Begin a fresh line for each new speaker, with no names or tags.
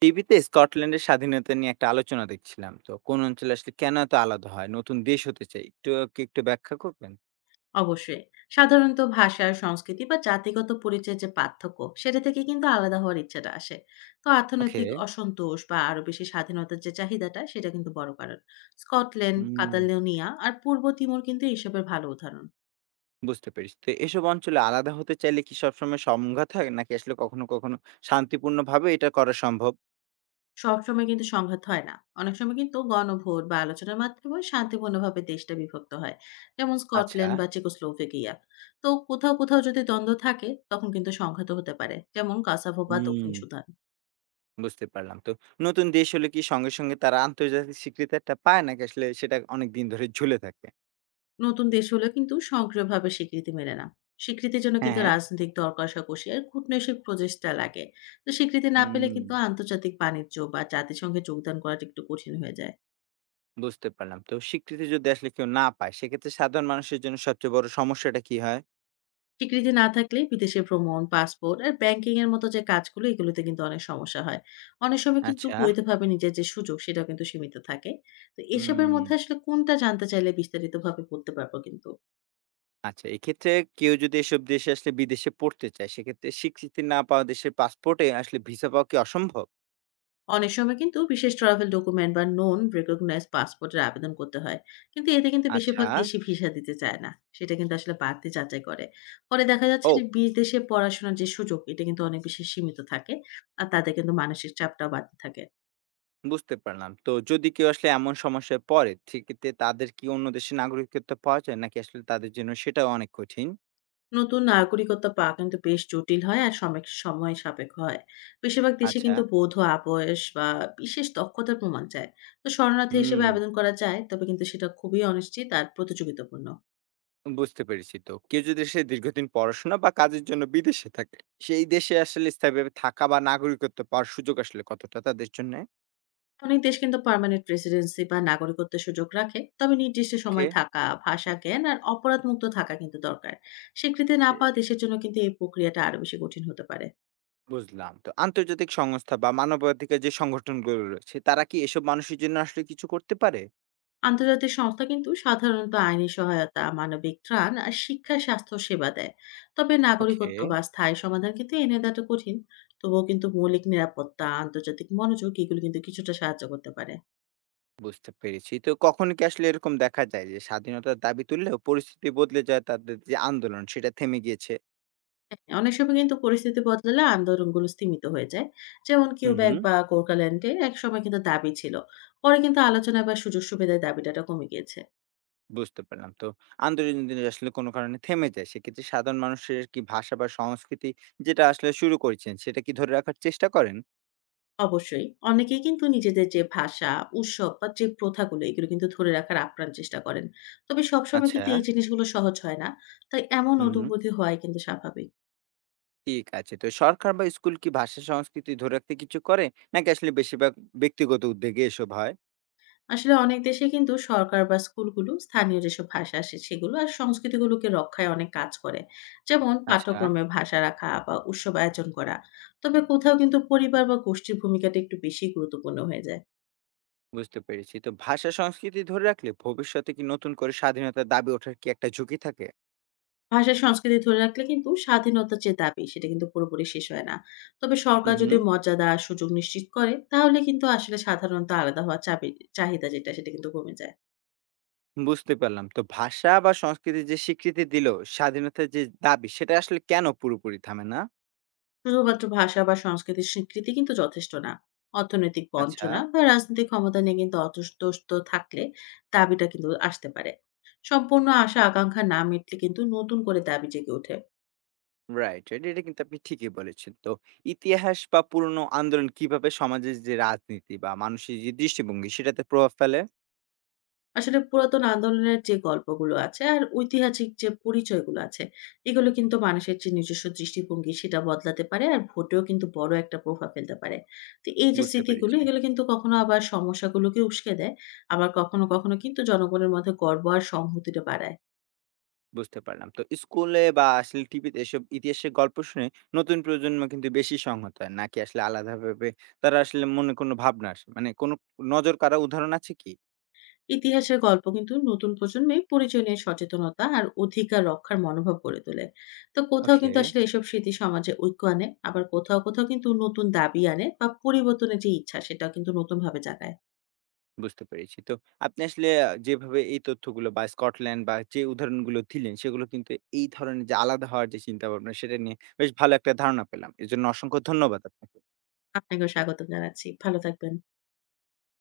টিভিতে স্কটল্যান্ডের স্বাধীনতা নিয়ে একটা আলোচনা দেখছিলাম। তো কোন অঞ্চলে আসলে কেন এত আলাদা হয়, নতুন দেশ হতে চাই, একটু কি একটু ব্যাখ্যা করবেন?
অবশ্যই। সাধারণত ভাষা, সংস্কৃতি বা জাতিগত পরিচয়ের যে পার্থক্য, সেটা থেকে কিন্তু আলাদা হওয়ার ইচ্ছাটা আসে। তো
ওকে।
অর্থনৈতিক অসন্তোষ বা আরো বেশি স্বাধীনতার যে চাহিদাটা, সেটা কিন্তু বড় কারণ। স্কটল্যান্ড,
হুম।
কাতালোনিয়া আর পূর্ব তিমুর কিন্তু এসবের ভালো উদাহরণ।
বুঝতে পেরেছি। তো এসব অঞ্চলে আলাদা হতে চাইলে কি সবসময় সংঘাত হয়, নাকি আসলে কখনো কখনো শান্তিপূর্ণ ভাবে এটা করা সম্ভব?
সবসময় কিন্তু সংঘাত হয় না। অনেক সময় কিন্তু গণভোট বা আলোচনার মাধ্যমে শান্তিপূর্ণভাবে দেশটা বিভক্ত হয়। যেমন
আচ্ছা।
স্কটল্যান্ড বা চেকোস্লোভাকিয়া। তো কোথাও যদি দ্বন্দ্ব থাকে, তখন কিন্তু সংঘাতও হতে পারে। যেমন কাসাভো বা দক্ষিণ
হুম।
সুদান।
বুঝতে পারলাম। তো নতুন দেশ হলে কি সঙ্গে সঙ্গে তারা আন্তর্জাতিক স্বীকৃতি একটা পায়, নাকি আসলে সেটা অনেক দিন ধরে ঝুলে থাকে?
নতুন দেশ হলেও কিন্তু সক্রিয়ভাবে স্বীকৃতি মেলে না। স্বীকৃতির জন্য
হ্যাঁ,
কিন্তু
হ্যাঁ।
রাজনৈতিক দর কষাকষি আর কূটনৈতিক প্রচেষ্টা লাগে। তো স্বীকৃতি না পেলে
হুম।
কিন্তু আন্তর্জাতিক বাণিজ্য বা জাতিসংঘে যোগদান করাটা একটু কঠিন হয়ে যায়।
বুঝতে পারলাম। তো স্বীকৃতি যদি আসলে কেউ না পায়, সেক্ষেত্রে সাধারণ মানুষের জন্য সবচেয়ে বড় সমস্যাটা কি হয়?
স্বীকৃতি না থাকলে বিদেশে ভ্রমণ, পাসপোর্ট আর ব্যাংকিং এর মতো যে কাজগুলো, এগুলোতে কিন্তু অনেক সমস্যা হয়। অনেক সময় কিন্তু
আচ্ছা।
বৈধভাবে নিজের যে সুযোগ, সেটাও কিন্তু সীমিত থাকে। তো এসবের
হুম।
মধ্যে আসলে কোনটা জানতে চাইলে বিস্তারিতভাবে বলতে পারবো কিন্তু।
আচ্ছা, এক্ষেত্রে কেউ যদি এসব দেশে আসলে বিদেশে পড়তে চায়, সেক্ষেত্রে স্বীকৃতি না পাওয়া দেশের পাসপোর্টে আসলে ভিসা পাওয়া কি অসম্ভব?
অনেক সময় কিন্তু বিশেষ ট্রাভেল ডকুমেন্ট বা নন রেকগনাইজড পাসপোর্টের আবেদন করতে হয়। কিন্তু এতে কিন্তু
আচ্ছা।
বেশিরভাগ দেশি ভিসা দিতে চায় না। সেটা কিন্তু আসলে বাড়তি যাচাই করে। ফলে দেখা যাচ্ছে
ও।
যে বিদেশে পড়াশোনার যে সুযোগ, এটা কিন্তু অনেক বেশি সীমিত থাকে। আর তাদের কিন্তু মানসিক চাপটাও বাড়তে থাকে।
বুঝতে পারলাম। তো যদি কেউ আসলে এমন সমস্যায় পড়ে, সেক্ষেত্রে তাদের কি অন্য দেশের নাগরিকত্ব পাওয়া যায়? নাকি আসলে তাদের জন্য সেটাও অনেক কঠিন?
নতুন নাগরিকত্ব পাওয়া কিন্তু বেশ জটিল হয় আর সময় সময় সাপেক্ষ হয়। বেশিরভাগ দেশে
আচ্ছা।
কিন্তু বৈধ আবয়স বা বিশেষ দক্ষতার প্রমাণ চায়। তো শরণার্থী
হুম।
হিসেবে আবেদন করা যায়, তবে কিন্তু সেটা খুবই অনিশ্চিত আর প্রতিযোগিতাপূর্ণ।
বুঝতে পেরেছি। তো কেউ যদি সে দীর্ঘদিন পড়াশোনা বা কাজের জন্য বিদেশে থাকে, সেই দেশে আসলে স্থায়ীভাবে থাকা বা নাগরিকত্ব পাওয়ার সুযোগ আসলে কতটা তাদের জন্যে?
অনেক দেশ কিন্তু পার্মানেন্ট রেসিডেন্সি বা নাগরিকত্বের সুযোগ রাখে, তবে নির্দিষ্ট
ওকে।
সময় থাকা, ভাষা জ্ঞান আর অপরাধ মুক্ত থাকা কিন্তু দরকার। স্বীকৃতি না
এ,
পাওয়া দেশের জন্য কিন্তু এই প্রক্রিয়াটা আরো বেশি কঠিন হতে পারে।
বুঝলাম। তো আন্তর্জাতিক সংস্থা বা মানবাধিকার যে সংগঠনগুলো রয়েছে, তারা কি এসব মানুষের জন্য আসলে কিছু করতে পারে?
আন্তর্জাতিক সংস্থা কিন্তু সাধারণত আইনি সহায়তা, মানবিক ত্রাণ আর শিক্ষা স্বাস্থ্য সেবা দেয়। তবে
ওকে।
নাগরিকত্ব বা স্থায়ী সমাধান কিন্তু এনে দেওয়াটা কঠিন। তবুও কিন্তু মৌলিক নিরাপত্তা, আন্তর্জাতিক মনোযোগ, এগুলো কিন্তু কিছুটা সাহায্য করতে পারে।
বুঝতে পেরেছি। তো কখনো কি আসলে এরকম দেখা যায় যে স্বাধীনতার দাবি তুললেও পরিস্থিতি বদলে যায়, তাদের যে আন্দোলন সেটা থেমে গিয়েছে?
হ্যাঁ, অনেক সময় কিন্তু পরিস্থিতি বদলালে আন্দোলনগুলো স্তীমিত হয়ে যায়। যেমন
হুম,
কিউবেক
হুম।
বা কোকাল্যান্ডে একসময় কিন্তু দাবি ছিল। পরে কিন্তু আলোচনা বা সুযোগ সুবিধার দাবিটাটা কমে গিয়েছে।
বুঝতে পারলাম। তো আন্দোলন যদি আসলে কোনো কারণে থেমে যায়, সেক্ষেত্রে সাধারণ মানুষের কি ভাষা বা সংস্কৃতি যেটা আসলে শুরু করেছেন, সেটা কি ধরে রাখার চেষ্টা করেন?
অবশ্যই অনেকেই কিন্তু নিজেদের যে ভাষা, উৎসব বা যে প্রথাগুলো, এগুলো কিন্তু ধরে রাখার আপ্রাণ চেষ্টা করেন। তবে সবসময়
আচ্ছা।
কিন্তু এই জিনিসগুলো সহজ হয় না। তাই এমন
হুম, হুম।
অনুভূতি হওয়াই কিন্তু স্বাভাবিক।
ঠিক আছে। তো সরকার বা স্কুল কি ভাষা সংস্কৃতি ধরে রাখতে কিছু করে? নাকি আসলে বেশিরভাগ ব্যক্তিগত উদ্যোগে এসব হয়?
আসলে অনেক দেশে কিন্তু সরকার বা স্কুলগুলো স্থানীয় যেসব ভাষা আছে সেগুলো আর সংস্কৃতিগুলোকে রক্ষায় অনেক কাজ করে। যেমন
আচ্ছা।
পাঠ্যক্রমে ভাষা রাখা বা উৎসব আয়োজন করা। তবে কোথাও কিন্তু পরিবার বা গোষ্ঠীর ভূমিকাটা একটু বেশি গুরুত্বপূর্ণ হয়ে যায়।
বুঝতে পেরেছি। তো ভাষা সংস্কৃতি ধরে রাখলে ভবিষ্যতে কি নতুন করে স্বাধীনতার দাবি ওঠার কি একটা ঝুঁকি থাকে?
ভাষা সংস্কৃতি ধরে রাখলে কিন্তু স্বাধীনতার যে দাবি, সেটা কিন্তু পুরোপুরি শেষ হয় না। তবে
হুম,
সরকার যদি
হুম।
মর্যাদা আর সুযোগ নিশ্চিত করে, তাহলে কিন্তু আসলে সাধারণত আলাদা হওয়ার চাহিদা যেটা, সেটা কিন্তু কমে যায়।
বুঝতে পারলাম। তো ভাষা বা সংস্কৃতির যে স্বীকৃতি দিল, স্বাধীনতার যে দাবি সেটা আসলে কেন পুরোপুরি থামে না?
শুধুমাত্র ভাষা বা সংস্কৃতির স্বীকৃতি কিন্তু যথেষ্ট না। অর্থনৈতিক
আচ্ছা।
বঞ্চনা বা রাজনৈতিক ক্ষমতা নিয়ে কিন্তু অসন্তুষ্ট থাকলে দাবিটা কিন্তু আসতে পারে। সম্পূর্ণ আশা আকাঙ্ক্ষা না মিটলে কিন্তু নতুন করে দাবি জেগে ওঠে।
Right, right. এটা কিন্তু আপনি ঠিকই বলেছেন। তো ইতিহাস বা পুরনো আন্দোলন কিভাবে সমাজের যে রাজনীতি বা মানুষের যে দৃষ্টিভঙ্গি সেটাতে প্রভাব ফেলে?
আসলে পুরাতন আন্দোলনের যে গল্পগুলো আছে আর ঐতিহাসিক যে পরিচয়গুলো আছে, এগুলো কিন্তু মানুষের যে নিজস্ব দৃষ্টিভঙ্গি সেটা বদলাতে পারে আর ভোটেও কিন্তু বড় একটা প্রভাব ফেলতে পারে। তো এই যে
বুঝতে
স্মৃতিগুলো,
পেরেছি।
এগুলো কিন্তু কখনো আবার সমস্যাগুলোকে উস্কে দেয়। আবার কখনো কখনো কিন্তু জনগণের মধ্যে গর্ব আর সংহতিটা বাড়ায়।
বুঝতে পারলাম। তো স্কুলে বা আসলে টিভিতে এসব ইতিহাসের গল্প শুনে নতুন প্রজন্ম কিন্তু বেশি সংহত হয়, নাকি আসলে আলাদাভাবে তারা আসলে মনে কোনো ভাবনা আসে? মানে কোনো নজর কাড়া উদাহরণ আছে কি?
ইতিহাসের গল্প কিন্তু নতুন প্রজন্মে পরিচয় নিয়ে সচেতনতা আর অধিকার রক্ষার মনোভাব গড়ে তোলে। তো কোথাও
ওকে।
কিন্তু আসলে এসব স্মৃতি সমাজে ঐক্য আনে, আবার কোথাও কোথাও কিন্তু নতুন দাবি আনে বা পরিবর্তনের যে ইচ্ছা সেটা কিন্তু নতুন ভাবে জাগায়।
বুঝতে পেরেছি। তো আপনি আসলে যেভাবে এই তথ্যগুলো বা স্কটল্যান্ড বা যে উদাহরণগুলো দিলেন, সেগুলো কিন্তু এই ধরনের যে আলাদা হওয়ার যে চিন্তাভাবনা, সেটা নিয়ে বেশ ভালো একটা ধারণা পেলাম। এজন্য অসংখ্য ধন্যবাদ আপনাকে।
আপনাকেও স্বাগত জানাচ্ছি, ভালো থাকবেন।